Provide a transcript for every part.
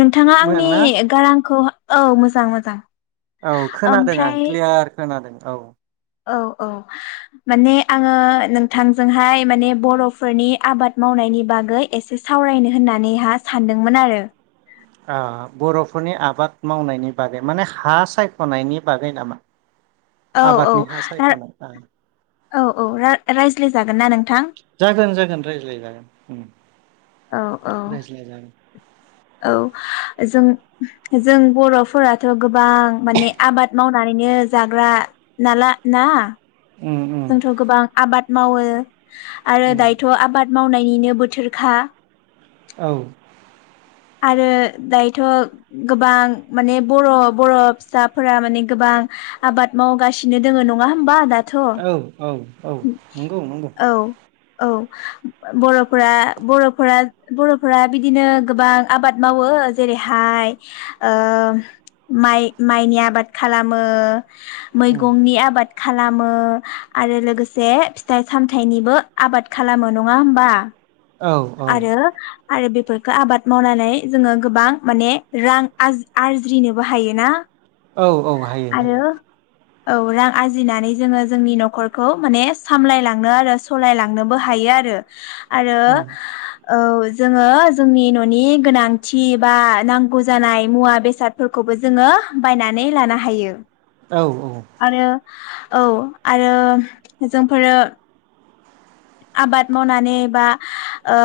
नोंथाङा आंनि मोजांना गारांखौ औ मोजां औ मोजां‌। औ खोनादों आं क्लियार खोनादों। औ औ औ माने आङो नोंथांजोंहाय माने बर'फोरनि आबाद मावनायनि बागै एसे सावरायनो होननानैहा सानदोंमोन आरो ओ बर'फोरनि आबाद मावनायनि बागै माने हा सायख'नायनि बागै नामा? औ औ आबादनि हा सायखनाय आ औ औ रा-रायज्लायजागोन ना नों जागोन जागोन रायज्लायजागोन। उम औ औ रायज्लाय जागोन औ जों जों बर'फोराथ' गोबां माने आबाद मावनानैनो जाग्रा नाला ना। उम उम जोंथ' गोबां आबाद मावो आरो उम दायथ' आबाद मावनायनिनो बोथोरखा औ आरो दायोथ' गोबां माने बर' बर' फिसाफोरा माने गोबां आबाद मावगासिनो दोङो नङा होमबा दा दाथ' औ औ औ नंगौ नंगौ औ औ बर'फोरा बर'फोरा बर'फोरा बिदिनो गोबां आबाद मावो जेरैहाय ओ माइ माइनि आबाद खालामो उम मैगंनि आबाद खा खालामो आरो लोगोसे फिथाइ सामथाइनिबो आबाद खालामो नङा होमबा औ औ आरो आरो बेफोरखौ आबाद मावनानै जोङो गोबां माने रां आर-आरज्रिनोबो हायोना। औ औ हायो आरो हायो औ रां आरजिनानै जोङो जोंनि न'खरखौ माने सामलायलांनो आरो सलायलांनोबो हायो आरो। आरो उम औ जोङो जोंनि न'नि गोनांथि बा नांगौ जानाय मुवा बेसादफोरखौबो जोङो बायनानै लानो हायो। औ औ आरो औ आरो जोंफोरो आबाद मावनानै बा ओ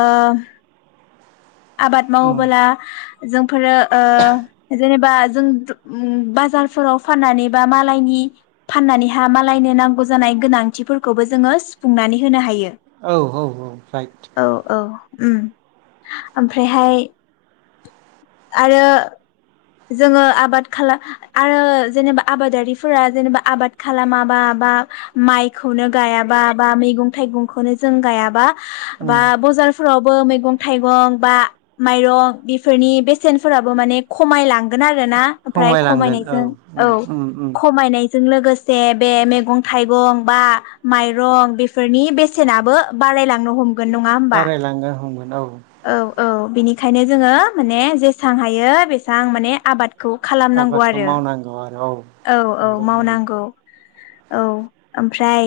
आबाद उम मावोबोला जोंफोरो ओ जेनेबा जों जो ओ बाजारफोराव फाननानै बा मालायनि फाननानैहा मालायनो नांगौ जानाय गोनांथिफोरखौबो जोङो सुफुंनानै होनो हायो। औ औ औ राइट उम ओमफ्रायहाय आरो जोङो आबाद खाला आरो जेनेबा आबादारिफोरा जेनेबा आबाद खालामाबा बा माइखौनो गायाबा बा मैगं थाइगंखौनो जों गायाबा उम बा बजारफोराव मै थाइं बा माइं बेफोरनि बेसेनफोराबो माने खमायलां गोन आरो ना ओमफाय खमायलांगोन खमायनायजों औ उम उम उम खमायनाय जों लोगोसे बे मैगं थाइगं बा माइरं बेफोरनि बेसेनाबो बारायलांनो हम बारायलानो हमो। औ औ औ बेनिखायनो जोङो माने जेसेबां हायो बेसेबां माने आबाद खौ खालामनांगौ आबादखौ आरो मावनांगौ आरो औ औ नंगौ मावनांगौ। नंगौ औ ओमफ्राय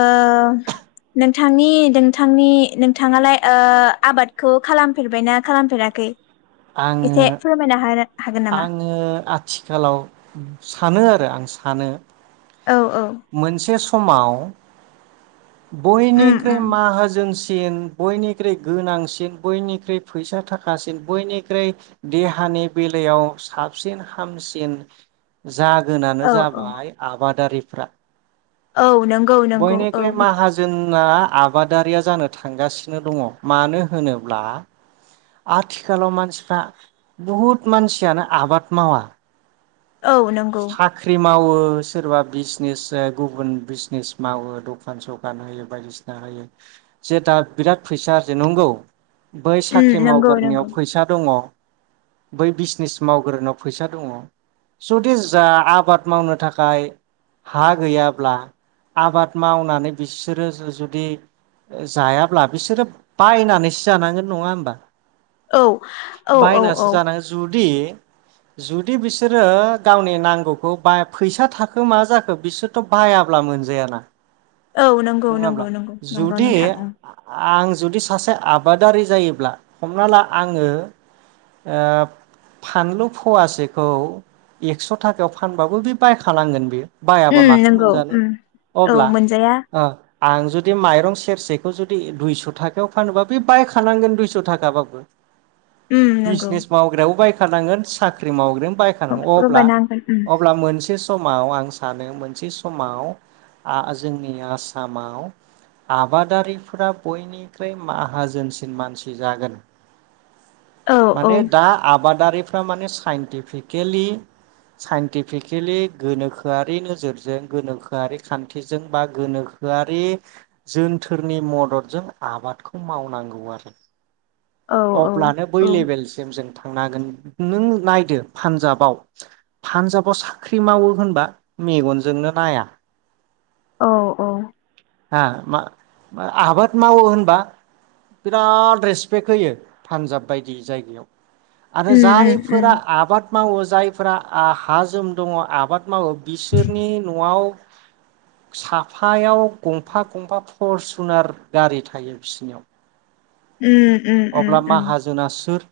ओ नोंथांनि नोंथांनि नोंथाङालाय ओ आबादखौ खालामफेरबायना खालामफेराखै आङो एसे फोरमायना हानो हागोन नामा आङो आथिखालाव सानो आरो आं सानो औ औ मोनसे स अमाव उम बयनिख्रुइ उम माहाजोनसि सिन बयनिख्रुइ गोनांसिन बयनिख्रुइ फैसा थाखासिन बयनिख्रुइ देहानि बेलायाव साबसिन हामसिन जागोनानो औ औ जाबाय आबादारि [unintelligible] औ नंगौ नंगौ औ जोंना आबादारिया जानो थांगासिनो दङ' मानो होनोब्ला आथिखालाव मानसिफ्रा बहुद मानसियानो आबाद मावा औ नंगौ साख्रि मावो सोरबा बिजनेस ओ गुबुन बिजनेस मावो दखान सखान होयो बायदिसिना होयो जे दा बिराद फैसा जे नंगौ बै उम साख्रि नंगौ मावग्रानियाव नंगौ फैसा दङ' बै बिजनेस मावग्रोनायाव फैसा दङ' जुदि जा आबाद मावनो थाखाय हा गैयाब्ला आबाद मावनानै बिसोरो जु-जुदि जायाब्ला बिसोरो बायनानैसो जानांगोन नङा होमबा औ औ औ औ दि जुदि बिसोरो गावनि नांगौखौ बा फैसा थाखो मा जाखो बिसोरथ' बायाब्ला मोनजायाना औ नंगौ नङाब्ला नंगौ नंगौ नंगौ जुदि नोंथां उम आं जुदि सासे आबादारि जायोब्ला हमना ला आङो ओ फानलु फवासेखौ एक्स' थाखायाव फानबाबो बे बायखानांगोन बेयो बायाबा उम माखौ नंगौ मोनजानो उम औ अब्ला मोनजाया ओ आं जुदि माइरं सेरसेखौ जुदि दुइस' थाखायाव फानोबा बे बायखानांगोन दुइस' थाखाबाबो। उम नंगौ बिजनेस मावग्रायाव बाय खानांगोन साख्रि मावग्रोम बायखानांगौ अब्ला लगायना होगोन उम अब्ला मोनसे स समाव आं सानो मोनसे समाव आ जोंनि आसामाव आबादारिफोरा बयनिख्रुइ माहाजोनसिन मानसि जागोन। औ औ माने दा आबादारि फ्रा माने साइन्टिफिकेलि साइन्टिफिकेलि गोनोखोआरि नोजोरजों गोनोखोआरि खान्थिजों बा गोनोखोआरि जोनथोरनि मददजों आबादखौ मावनांगौ आरो। औ अब्लानो औ औ लेभेलसिम जा नों थांनो हागोन नों नायदो पान्जाबाव पान्जाबाव साख्रि मावो होनबा मेगनजोंनो नाया। औ औ हा मा मा आबाद मावो होनबा बिराद रेसपेक्ट होयो पानजाब बायदि जायगायाव। आरो उम उम उम जायफोरा आबाद मावो जायफ्रा आ हा जोम दङ आबाद मावो बिसोरनि न'आव साफायाव गंफा गंफा फु फरसुनार गारि थायो बिसिनियाव। उम उम उम अब्ला उम माहाजोना सोर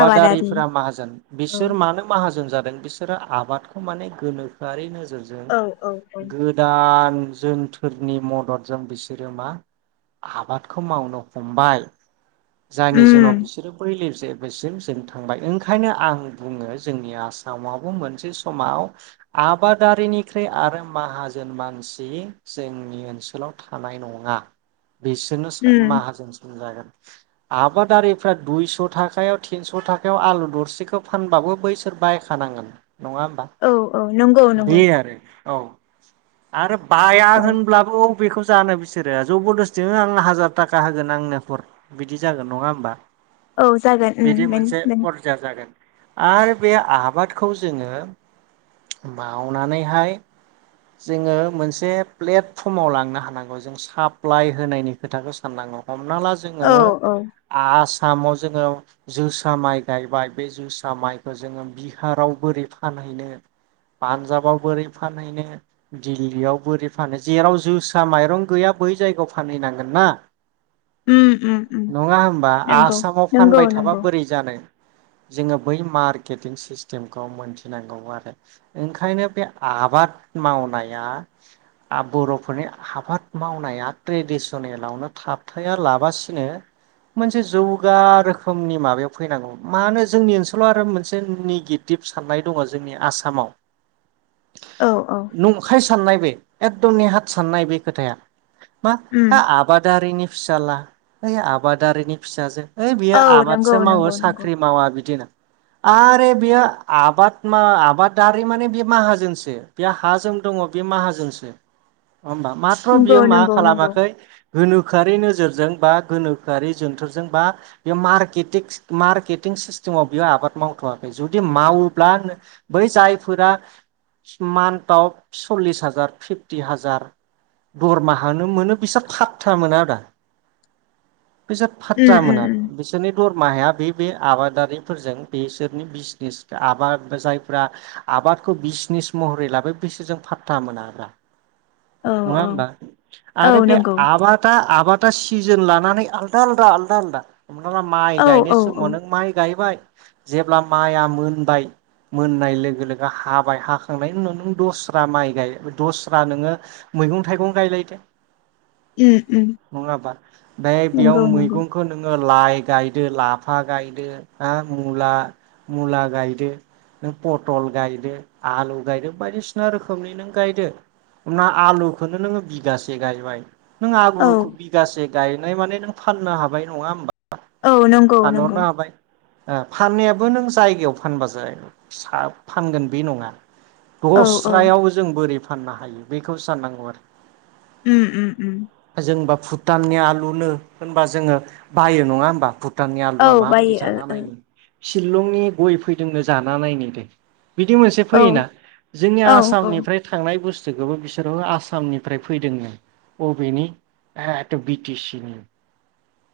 आबादारि माहाजोन औ बिसोर मानो माहाजोन जादों बिसोरो आबादखौ माने गोनोखोआरि नोजोर जोरजों औ औ गोदान जोनथोरनि मददजों बिसोरो मा आबादखौ मावनो हमबाय। जानि जुनाव उम बिसोरो पैलेस जेबोसिम जों थांबाय ओंखायनो आं बुङो जोंनि आसामावबो मोनसे समाव आबादारिनिख्रुइ आरो माहाजोन मानसि जोंनि ओनसोलाव थानाय नङा। बिसोरनोसो सा उम माहाजोन सोमजागोन। आबादारिफ्रा दुइस' थाखायाव तिनस' थाखायाव आलु दरसेखौ फानबाबो बैसोर बायखानांगोन। नङा होमबा औ औ नंगौ बेे नंगौ आरो। औ आरो बाया औ होनब्लाबो [unintelligible] खौ जानो बिसोरो जबरदस्थिनो आं हाजार थाखा होगोन आंनो हर बिदि जागोन नङा होमबा? औ जागोन उम बिदि मेन मोनसे मेन फरजा जागोन आरो बे आबादखौ जोङो मावनानैहाय जोङो मोनसे प्लेटफर्माव लांनो हानांगौ जों साप्लाय होनायनि खोथाखौ साननांगौ हमना ला औ ओ औ आस सामाव जोङो जोसा माइ गायबाय बे जोसा माइखौ जोङो बिहाराव बोरै फानहैनो पान्जाबाव बोरै फानहैनो दिल्लीयाव बोरै फानहैनो जेराव जोसा माइरं गैया बै जायगायाव फानहैनांगोन ना उम उम उम नङा होमबा नंगौ आसामाव नंगौ फानबाय थाबा नंगौ बोरै जानो जोङो बै मारकेटिं सिस्टेमखौ मोनथिनांगौ आरो ओंखायनो बे आबाद मावनाया आब बर'फोरनि आबाद मावनाया ट्रेडिसनेलावनो थाबथाया लाब बासिनो मोनसे जौगा रोखोमनि माबायाव फैनांगौ माने जोंनि ओनसोलाव आरो मोनसे निगेटिभ साननाय दङ जोंनि आसामाव औ औ नंखाय साननाय बे एकद नेहाथ साननाय बे खोथाया मा आ उम आबाद दारिनि फिसाला ओइ आबादारिनि फिसाजो ओइ औ बियो नंगौ आबादसो मावो नंगौ नंगौ साख्रि मावा बिदि होनो आरो बेयो आबाद मा आबादारि माने बे माहाजोनसो बे हा जोम दङ बे माहाजोनसो। नङाहोनबा माथ्र बियो नंगौ मा नंगौ नंगौ खालामाखै गोनोखोआरि नोजोरजों बा गोनोखोआरि जोनथोरजोंबा बे मार्केटिस मार्केटिं सिस्टेमाव बेयो आबाद मावथवाखै जुदि मावोब्ला बै जायफोरा मान्टआव सल्लिस हाजार फिफ्टि हाजार दरमाहानो मोनो बिसोर फादथा मोनाब्रा बिसोर उम फाथा उम मोना उम बिसोरनि दरमाहाया बे बे आबादारिफोरजों बेसोरनि बिजनेस आबाद जायफ्रा आबादखौ बिजनेस महरै लाबाय बिसोरजों फादथा मोनाब्रा। औ औ नङाहोनबा औ आरो बे नंगौ आबादा आबाद दा सिजोन लानानै आलदा आलदा आलदा आलदा हमनाला माइ औ गायनाय औ औ समाव नों माइ गायबाय जेब्ला माइआ मोनबाय मोननाय लोगो लोगो हाबाय हाखांनायनि उनाव नों दस्रा माइ गायो दस्रा नोङो मैगं थाइगं गायलायदो उम उम नङा होनबा बाय बेयाव नंगौ नंगौ मैगंखौ नोङो लाइ गायदो लाफा गायदो हा मुला मुला गायदो नों पटल गायदो आलु गायदो बायदिसिना रोखोमनि नों गायदो हमना आलुखौ नोङो बिगासे गायबाय नों औ आब्रुखु बिगासे गायनाय माने नों फाननो हाबाय नङा होमबा औ नंगौ नंगौ फानहरनो हाबाय ओ फाननायाबो नों जायगायाव फानबा जानाय नङा सा फानगोन बे नङा औ औ दस्रायाव जों बोरै फान फाननो हायो बेखौ साननांगौ आरो उम उम उम जोंबा भुटाननि आलुनो होनबा जोङो बायो नङा होमबा भुट भुटाननि औ आलुआ माबायदि बायो जाना नायो शिलंनि गय फैदोंनो जाना नायनि दे। बिदि मोनसे ओ फैयोना जोंनि ओ औ औ आसामनिफ्राय थांनाय बुस जोंखौबो बिसोरो आसामनिफ्राय फैदोंनो अबेनि हे एथ बिटि सि नि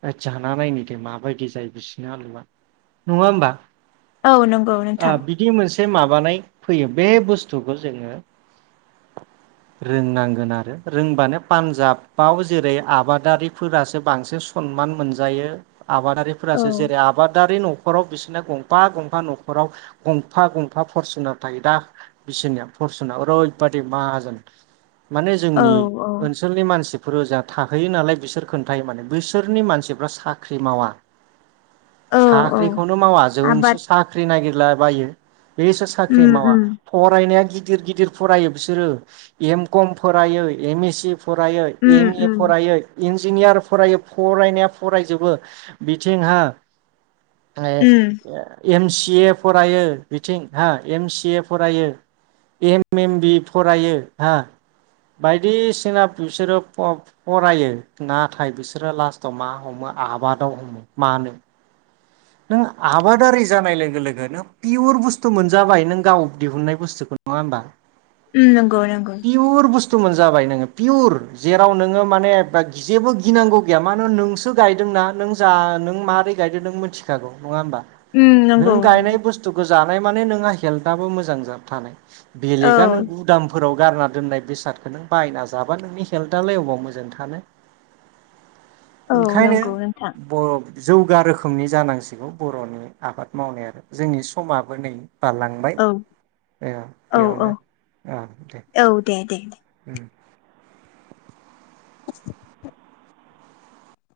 होद जाना नायनो दे माबायदि जायो बिसोरनि आलुवा नङा होमबा? औ नंगौ नोंथां। बिदि मोनसे माबानाय फैयो बे बुस्थुखौ जोङों रोंनांगोन आरो रोंबानो पान्जाबाव जेरै आबादारिफोरासो बांसिन सनमान मोनजायो औ आबादारिफोरासो जेरै आबादारि नङ नखराव बिसोरना गंफा गंफा नखराव गंफा गंफा फरसुनार थायो दा बिसोरनिया फरसुना ओरैबादि माहाजोन। माने औ जोंनि औ ओनसोलनि मानसि फुरोजाब थाखोयो नालाय बिसोर खोन्थायो माने बैसोरनि मानसिफ्रा साख्रि मावा। औ औ साख्रिखौनो मावा जोंसो आबाद साख्रि नागिर ला बायो। बेसोर साख्रि उम मावा उम फरायनाया गिद गिदिर गिदिर फरायो बिसोरो एम कम फरायो एम एस सि फरायो उम एम ए उम फरायै इन जिनियार फरायो फरायनाया फरायजोबो बिथिंहा आ उम [unintelligible] एम सि ए फरायो बिथिं हा एम सि ए फरायो एम एम बि फरायो हा बायदिसिना बिसोरो फ फरायो। नाथाय बिसोरो लास्टाव मा हमो आबादाव हमो। मानो? नों आबादारि जानाय लोगो लोगोनो पिउर बुस्थु मोनजाबाय नों गाव दिहुननाय बुस्थुखौ नङा होनबा? उम नंगौ नंगौ। तु मोनजाबाय नोङो पियुर जेराव नोङो माने दा जेबो गिनांगौ गैया मानो होनो नोंसो गायदोंना नों जा नों मारै गायदों नों मिथि खागौ नङा होमबा? उम नों नंगौ नंगौ। गायनाय बुस्थुखौ जानाय माने नोंहा हेल्थआबो मोजां जा थानाय। बेलेगा नों औ गुदामफोराव गारना दोननाय बेसादखौ नों बायना जाबा नोंनि हेल्थालाय अबाव मोजां थानो। औ ओंखायनो नंगौ नोंथां बर' जौगा रोखोमनि जानां सिखौ बर'नि आबाद मावनायाबो। जोंनि समाबो नै बारलांबाय औ ओ औ बेयावनो औ ओ दे। औ दे दे उम [inaudible]